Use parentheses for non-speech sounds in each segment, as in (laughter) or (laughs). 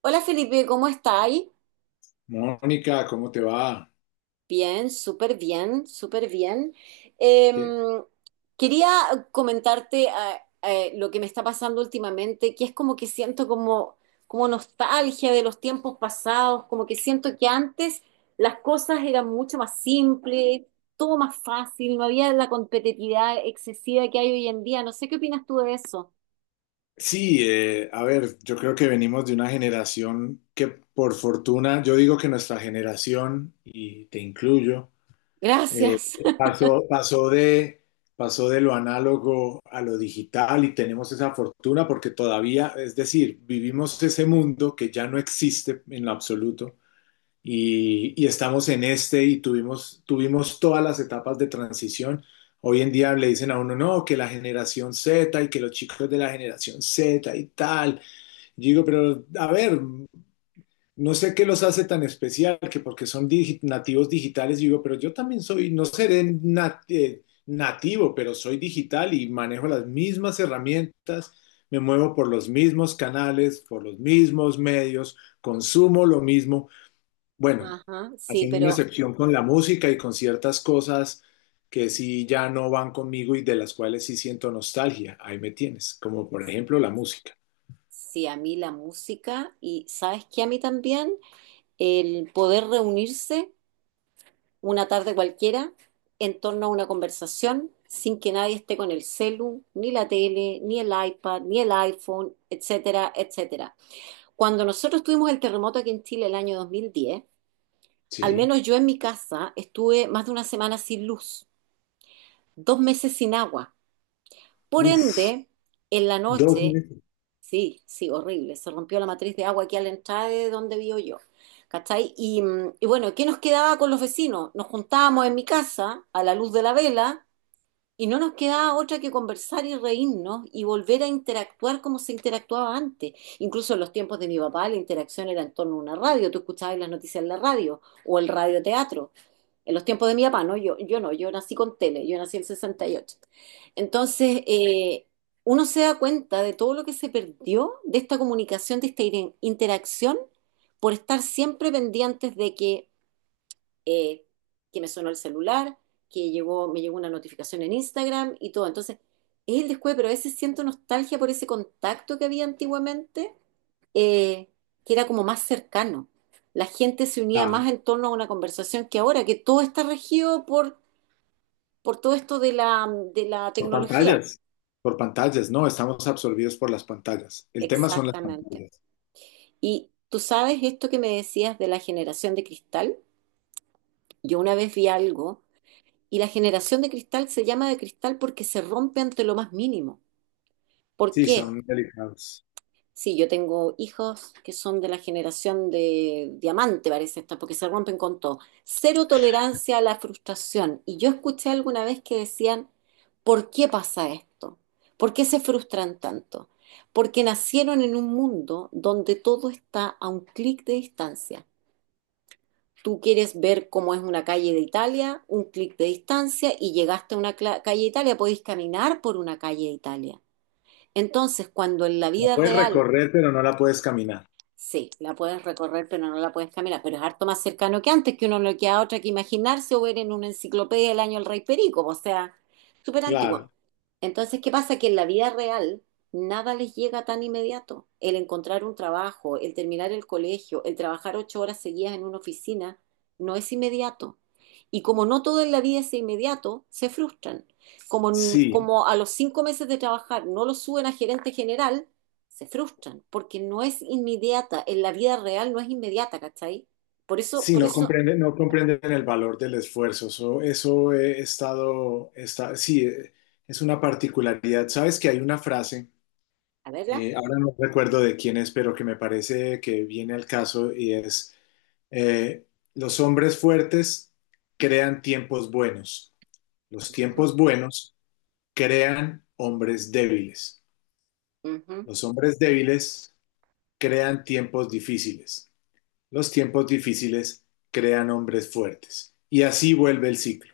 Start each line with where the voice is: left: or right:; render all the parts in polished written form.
right: Hola Felipe, ¿cómo estáis?
left: Mónica, ¿cómo te va?
right: Bien, súper bien, súper bien. Eh,
left: ¿Qué-
right: quería comentarte lo que me está pasando últimamente, que es como que siento como nostalgia de los tiempos pasados, como que siento que antes las cosas eran mucho más simples, todo más fácil, no había la competitividad excesiva que hay hoy en día. No sé qué opinas tú de eso.
left: Sí, a ver, yo creo que venimos de una generación que por fortuna, yo digo que nuestra generación, y te incluyo, eh,
right: Gracias. (laughs)
left: pasó, pasó de, pasó de lo análogo a lo digital y tenemos esa fortuna porque todavía, es decir, vivimos ese mundo que ya no existe en lo absoluto y estamos en este y tuvimos todas las etapas de transición. Hoy en día le dicen a uno, no, que la generación Z y que los chicos de la generación Z y tal. Yo digo, pero a ver, no sé qué los hace tan especial, que porque son nativos digitales, yo digo, pero yo también soy, no seré nativo, pero soy digital y manejo las mismas herramientas, me muevo por los mismos canales, por los mismos medios, consumo lo mismo. Bueno,
right: Ajá, sí,
left: hacen una
right: pero
left: excepción con la música y con ciertas cosas que sí ya no van conmigo y de las cuales sí siento nostalgia. Ahí me tienes, como por ejemplo la música.
right: sí, a mí la música. Y ¿sabes qué? A mí también. El poder reunirse una tarde cualquiera en torno a una conversación sin que nadie esté con el celu, ni la tele, ni el iPad, ni el iPhone, etcétera, etcétera. Cuando nosotros tuvimos el terremoto aquí en Chile el año 2010, al
left: Sí.
right: menos yo en mi casa estuve más de una semana sin luz, 2 meses sin agua. Por
left: Uf,
right: ende, en la
left: dos
right: noche.
left: meses.
right: Sí, sí, horrible. Se rompió la matriz de agua aquí a la entrada de donde vivo yo. ¿Cachai? Y bueno, ¿qué nos quedaba con los vecinos? Nos juntábamos en mi casa a la luz de la vela y no nos quedaba otra que conversar y reírnos y volver a interactuar como se interactuaba antes. Incluso en los tiempos de mi papá la interacción era en torno a una radio. Tú escuchabas las noticias en la radio o el radioteatro. En los tiempos de mi papá, ¿no? Yo no, yo nací con tele, yo nací en el 68. Entonces, uno se da cuenta de todo lo que se perdió de esta comunicación, de esta interacción, por estar siempre pendientes de eh, que me sonó el celular, que llegó, me llegó una notificación en Instagram y todo. Entonces, es el descuido, pero a veces siento nostalgia por ese contacto que había antiguamente, eh, que era como más cercano. La gente se unía
left: Ah,
right: más en torno a una conversación que ahora, que todo está regido por todo esto de la
left: por
right: tecnología.
left: pantallas. Por pantallas, no, estamos absorbidos por las pantallas. El tema son las
right: Exactamente.
left: pantallas.
right: Y tú sabes esto que me decías de la generación de cristal. Yo una vez vi algo y la generación de cristal se llama de cristal porque se rompe ante lo más mínimo. ¿Por
left: Sí,
right: qué?
left: son delicados.
right: Sí, yo tengo hijos que son de la generación de diamante, parece esta, porque se rompen con todo. Cero tolerancia a la frustración. Y yo escuché alguna vez que decían, ¿por qué pasa esto? ¿Por qué se frustran tanto? Porque nacieron en un mundo donde todo está a un clic de distancia. Tú quieres ver cómo es una calle de Italia, un clic de distancia, y llegaste a una calle de Italia, podéis caminar por una calle de Italia. Entonces, cuando en la
left: La
right: vida
left: puedes
right: real.
left: recorrer, pero no la puedes caminar.
right: Sí, la puedes recorrer, pero no la puedes caminar. Pero es harto más cercano que antes, que uno no queda otra que imaginarse o ver en una enciclopedia del año El Rey Perico, o sea, súper antiguo.
left: Claro,
right: Entonces, ¿qué pasa? Que en la vida real nada les llega tan inmediato. El encontrar un trabajo, el terminar el colegio, el trabajar 8 horas seguidas en una oficina, no es inmediato. Y como no todo en la vida es inmediato, se frustran. Como,
left: sí.
right: como a los 5 meses de trabajar no lo suben a gerente general, se frustran, porque no es inmediata, en la vida real no es inmediata, ¿cachai?
left: Sí,
right: Por
left: no
right: eso,
left: comprenden, no comprenden el valor del esfuerzo. Eso he estado, está, sí, es una particularidad. Sabes que hay una frase,
right: a verla.
left: ahora no recuerdo de quién es, pero que me parece que viene al caso y es, eh, los hombres fuertes crean tiempos buenos. Los
right: Ujú,
left: tiempos buenos crean hombres débiles.
right: ujú.
left: Los hombres débiles crean tiempos difíciles. Los tiempos difíciles crean hombres fuertes. Y así vuelve el ciclo.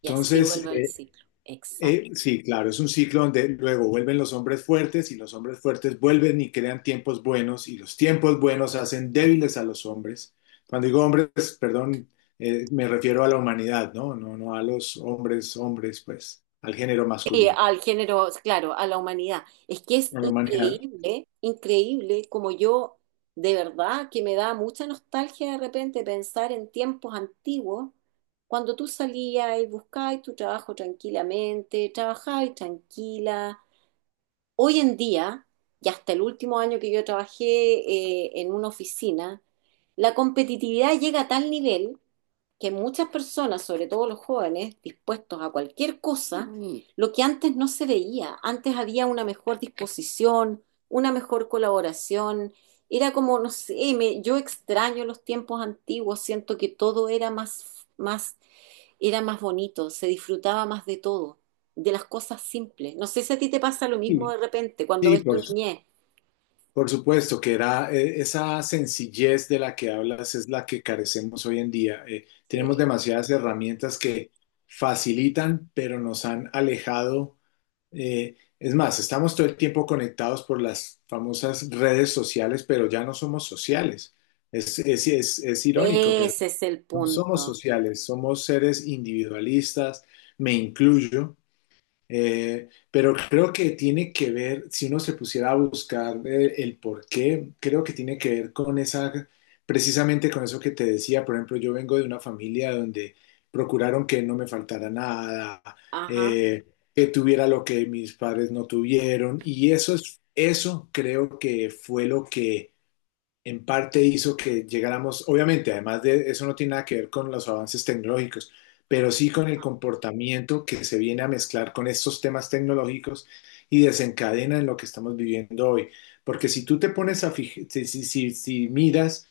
right: Y así vuelve el ciclo. Exacto.
left: sí, claro, es un ciclo donde luego vuelven los hombres fuertes y los hombres fuertes vuelven y crean tiempos buenos y los tiempos buenos hacen débiles a los hombres. Cuando digo hombres, perdón, me refiero a la humanidad, ¿no? No, no a los hombres, hombres, pues, al género
right: Sí,
left: masculino,
right: al género, claro, a la humanidad. Es que es
left: a la humanidad.
right: increíble, increíble como yo, de verdad, que me da mucha nostalgia de repente pensar en tiempos antiguos, cuando tú salías y buscabas tu trabajo tranquilamente, trabajabas tranquila. Hoy en día, y hasta el último año que yo trabajé, en una oficina, la competitividad llega a tal nivel que muchas personas, sobre todo los jóvenes, dispuestos a cualquier cosa. Mm. Lo que antes no se veía. Antes había una mejor disposición, una mejor colaboración. Era como, no sé, yo extraño los tiempos antiguos, siento que todo era más, más era más bonito, se disfrutaba más de todo, de las cosas simples. No sé si a ti te pasa lo mismo
left: Sí,
right: de repente cuando
left: sí,
right: ves tu
left: por
right: niñez.
left: Por supuesto que era esa sencillez de la que hablas es la que carecemos hoy en día. Tenemos
right: Sí.
left: demasiadas herramientas que facilitan, pero nos han alejado. Es más, estamos todo el tiempo conectados por las famosas redes sociales, pero ya no somos sociales. Es irónico, pero
right: Ese es el
left: no somos
right: punto.
left: sociales, somos seres individualistas, me incluyo. Pero creo que tiene que ver, si uno se pusiera a buscar por qué, creo que tiene que ver con esa, precisamente con eso que te decía. Por ejemplo, yo vengo de una familia donde procuraron que no me faltara nada,
right: Ajá.
left: eh, que tuviera lo que mis padres no tuvieron. Y eso es, eso creo que fue lo que en parte hizo que llegáramos, obviamente, además de eso no tiene nada que ver con los avances tecnológicos, pero sí con el comportamiento que se viene a mezclar con estos temas tecnológicos y desencadena en lo que estamos viviendo hoy. Porque si tú te pones a fijar, si miras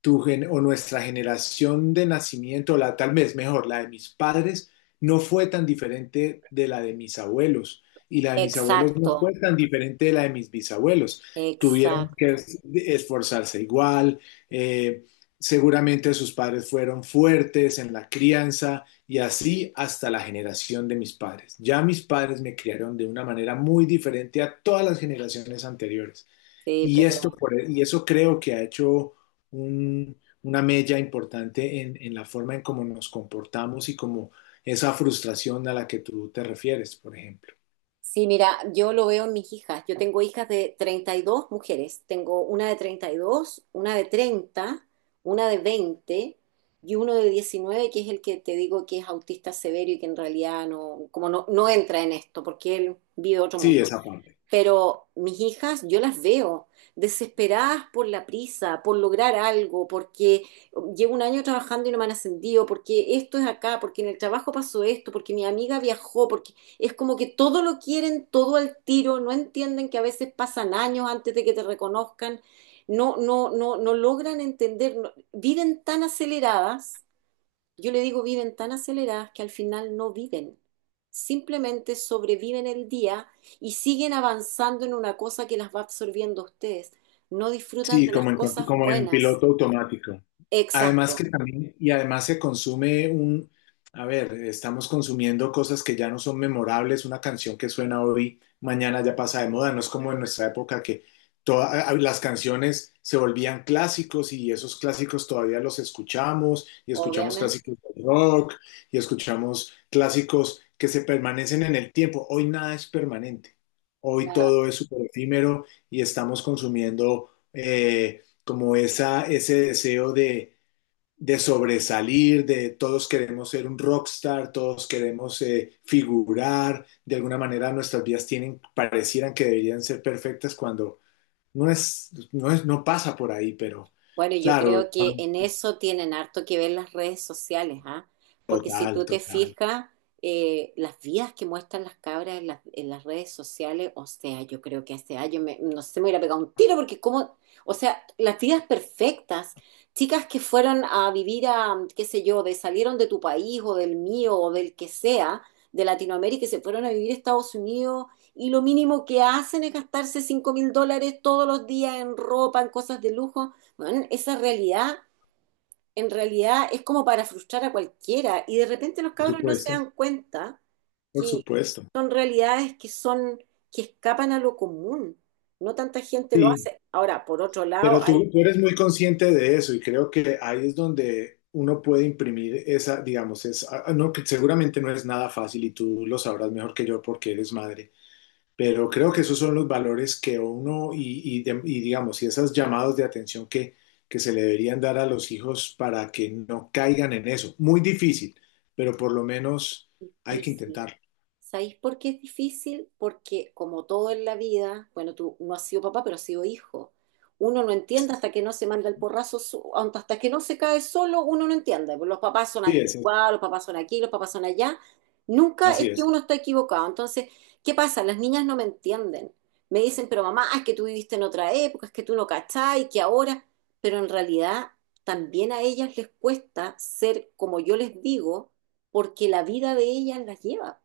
left: o nuestra generación de nacimiento, la tal vez mejor, la de mis padres, no fue tan diferente de la de mis abuelos y la de mis abuelos no
right: Exacto,
left: fue tan diferente de la de mis bisabuelos. Tuvieron que
right: exacto.
left: esforzarse igual, eh, seguramente sus padres fueron fuertes en la crianza y así hasta la generación de mis padres. Ya mis padres me criaron de una manera muy diferente a todas las generaciones anteriores.
right: Sí, pero
left: Y eso creo que ha hecho un- una mella importante en la forma en cómo nos comportamos y como esa frustración a la que tú te refieres, por ejemplo.
right: sí, mira, yo lo veo en mis hijas. Yo tengo hijas de 32 mujeres. Tengo una de 32, una de 30, una de 20 y uno de 19 que es el que te digo que es autista severo y que en realidad no, como no, no entra en esto, porque él vive otro
left: Sí,
right: mundo.
left: esa parte.
right: Pero mis hijas, yo las veo desesperadas por la prisa, por lograr algo, porque llevo un año trabajando y no me han ascendido, porque esto es acá, porque en el trabajo pasó esto, porque mi amiga viajó, porque es como que todo lo quieren, todo al tiro, no entienden que a veces pasan años antes de que te reconozcan, no, no, no, no logran entender, viven tan aceleradas, yo le digo, viven tan aceleradas que al final no viven. Simplemente sobreviven el día y siguen avanzando en una cosa que las va absorbiendo a ustedes. No disfrutan
left: Sí,
right: de las
left: como en,
right: cosas
left: como en
right: buenas.
left: piloto automático.
right: Exacto,
left: Además que también, y además se consume un, a ver, estamos consumiendo cosas que ya no son memorables, una canción que suena hoy, mañana ya pasa de moda, no es como en nuestra época que todas las canciones se volvían clásicos y esos clásicos todavía los escuchamos y escuchamos
right: obviamente.
left: clásicos de rock y escuchamos clásicos que se permanecen en el tiempo. Hoy nada es permanente, hoy
right: Nada.
left: todo es súper efímero y estamos consumiendo como esa, ese deseo de sobresalir, de todos queremos ser un rockstar, todos queremos figurar, de alguna manera nuestras vidas tienen, parecieran que deberían ser perfectas cuando no es, no es, no pasa por ahí, pero
right: Bueno, yo
left: claro,
right: creo que en eso tienen harto que ver las redes sociales, ¿ah? Porque si
left: total,
right: tú te
left: total,
right: fijas, las vidas que muestran las cabras en las redes sociales, o sea, yo creo que hace años, me, no sé, me hubiera pegado un tiro porque como, o sea, las vidas perfectas, chicas que fueron a vivir a, qué sé yo, de salieron de tu país o del mío o del que sea, de Latinoamérica y se fueron a vivir a Estados Unidos y lo mínimo que hacen es gastarse $5.000 todos los días en ropa, en cosas de lujo. Bueno, esa realidad en realidad es como para frustrar a cualquiera y de repente los
left: por
right: cabros no se
left: supuesto,
right: dan cuenta
left: por
right: que
left: supuesto.
right: son realidades que son que escapan a lo común. No tanta gente lo
left: Sí,
right: hace. Ahora, por otro lado,
left: pero
right: hay.
left: tú eres muy consciente de eso y creo que ahí es donde uno puede imprimir esa, digamos, es, ah, no, que seguramente no es nada fácil y tú lo sabrás mejor que yo porque eres madre. Pero creo que esos son los valores que uno y digamos, y esos llamados de atención que se le deberían dar a los hijos para que no caigan en eso. Muy difícil, pero por lo menos hay que intentarlo.
right: ¿Sabéis por qué es difícil? Porque como todo en la vida, bueno, tú no has sido papá, pero has sido hijo. Uno no entiende hasta que no se manda el porrazo, hasta que no se cae solo, uno no entiende. Pues los papás son
left: Sí, es,
right: anticuados, los papás son aquí, los papás son allá. Nunca es
left: así
right: que
left: es.
right: uno está equivocado. Entonces, ¿qué pasa? Las niñas no me entienden. Me dicen, pero mamá, es que tú viviste en otra época, es que tú no cachai, que ahora. Pero en realidad también a ellas les cuesta ser como yo les digo, porque la vida de ellas las lleva,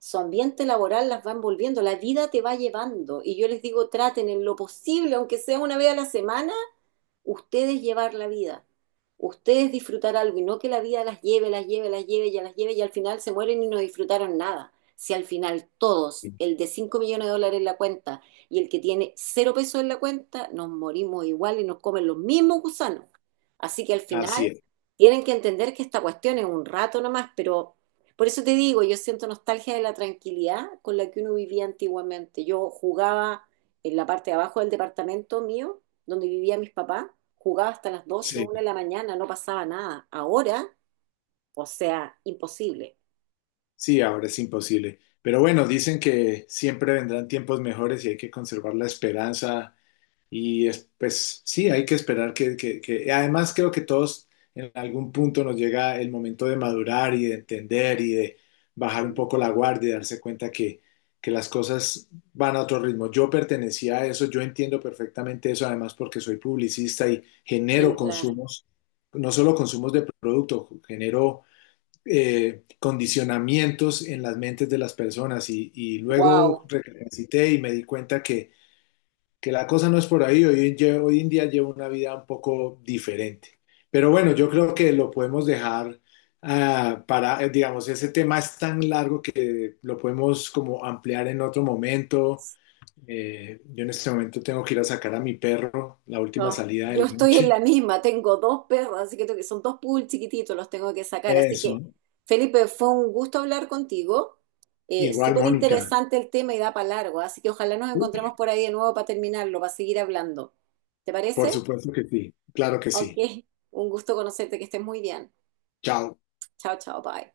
right: su ambiente laboral las va envolviendo, la vida te va llevando. Y yo les digo, traten en lo posible, aunque sea una vez a la semana, ustedes llevar la vida, ustedes disfrutar algo y no que la vida las lleve, las lleve, las lleve, ya las lleve y al final se mueren y no disfrutaron nada. Si al final todos, el de $5.000.000 en la cuenta y el que tiene 0 pesos en la cuenta, nos morimos igual y nos comen los mismos gusanos. Así que al final
left: Así es.
right: tienen que entender que esta cuestión es un rato nomás, pero por eso te digo, yo siento nostalgia de la tranquilidad con la que uno vivía antiguamente. Yo jugaba en la parte de abajo del departamento mío, donde vivía mis papás, jugaba hasta las doce,
left: Sí,
right: una de la mañana, no pasaba nada. Ahora, o sea, imposible.
left: sí, ahora es imposible. Pero bueno, dicen que siempre vendrán tiempos mejores y hay que conservar la esperanza. Pues sí, hay que esperar que, además, creo que todos en algún punto nos llega el momento de madurar y de entender y de bajar un
right: Mm.
left: poco la guardia y darse cuenta que las cosas van a otro ritmo. Yo pertenecía a eso, yo entiendo perfectamente eso, además porque soy publicista y genero
right: Sí, claro.
left: consumos, no solo consumos de producto, genero condicionamientos en las mentes de las personas y luego
right: Wow.
left: recapacité y me di cuenta que la cosa no es por ahí. Hoy, hoy en día llevo una vida un poco diferente. Pero bueno, yo creo que lo podemos dejar digamos, ese tema es tan largo que lo podemos como ampliar en otro momento. Yo en este momento tengo que ir a sacar a mi perro, la última
right: Oh,
left: salida
right: yo
left: de la
right: estoy en
left: noche.
right: la misma, tengo dos perros, así que tengo que. Son dos poodles chiquititos, los tengo que sacar. Así que,
left: Eso.
right: Felipe, fue un gusto hablar contigo. Eh,
left: Igual,
right: súper
left: Mónica.
right: interesante el tema y da para largo, así que ojalá nos encontremos por ahí de nuevo para terminarlo, para seguir hablando. ¿Te
left: Por
right: parece?
left: supuesto que sí. Claro que
right: Ok,
left: sí.
right: un gusto conocerte, que estés muy bien.
left: Chao.
right: Chao, chao, bye.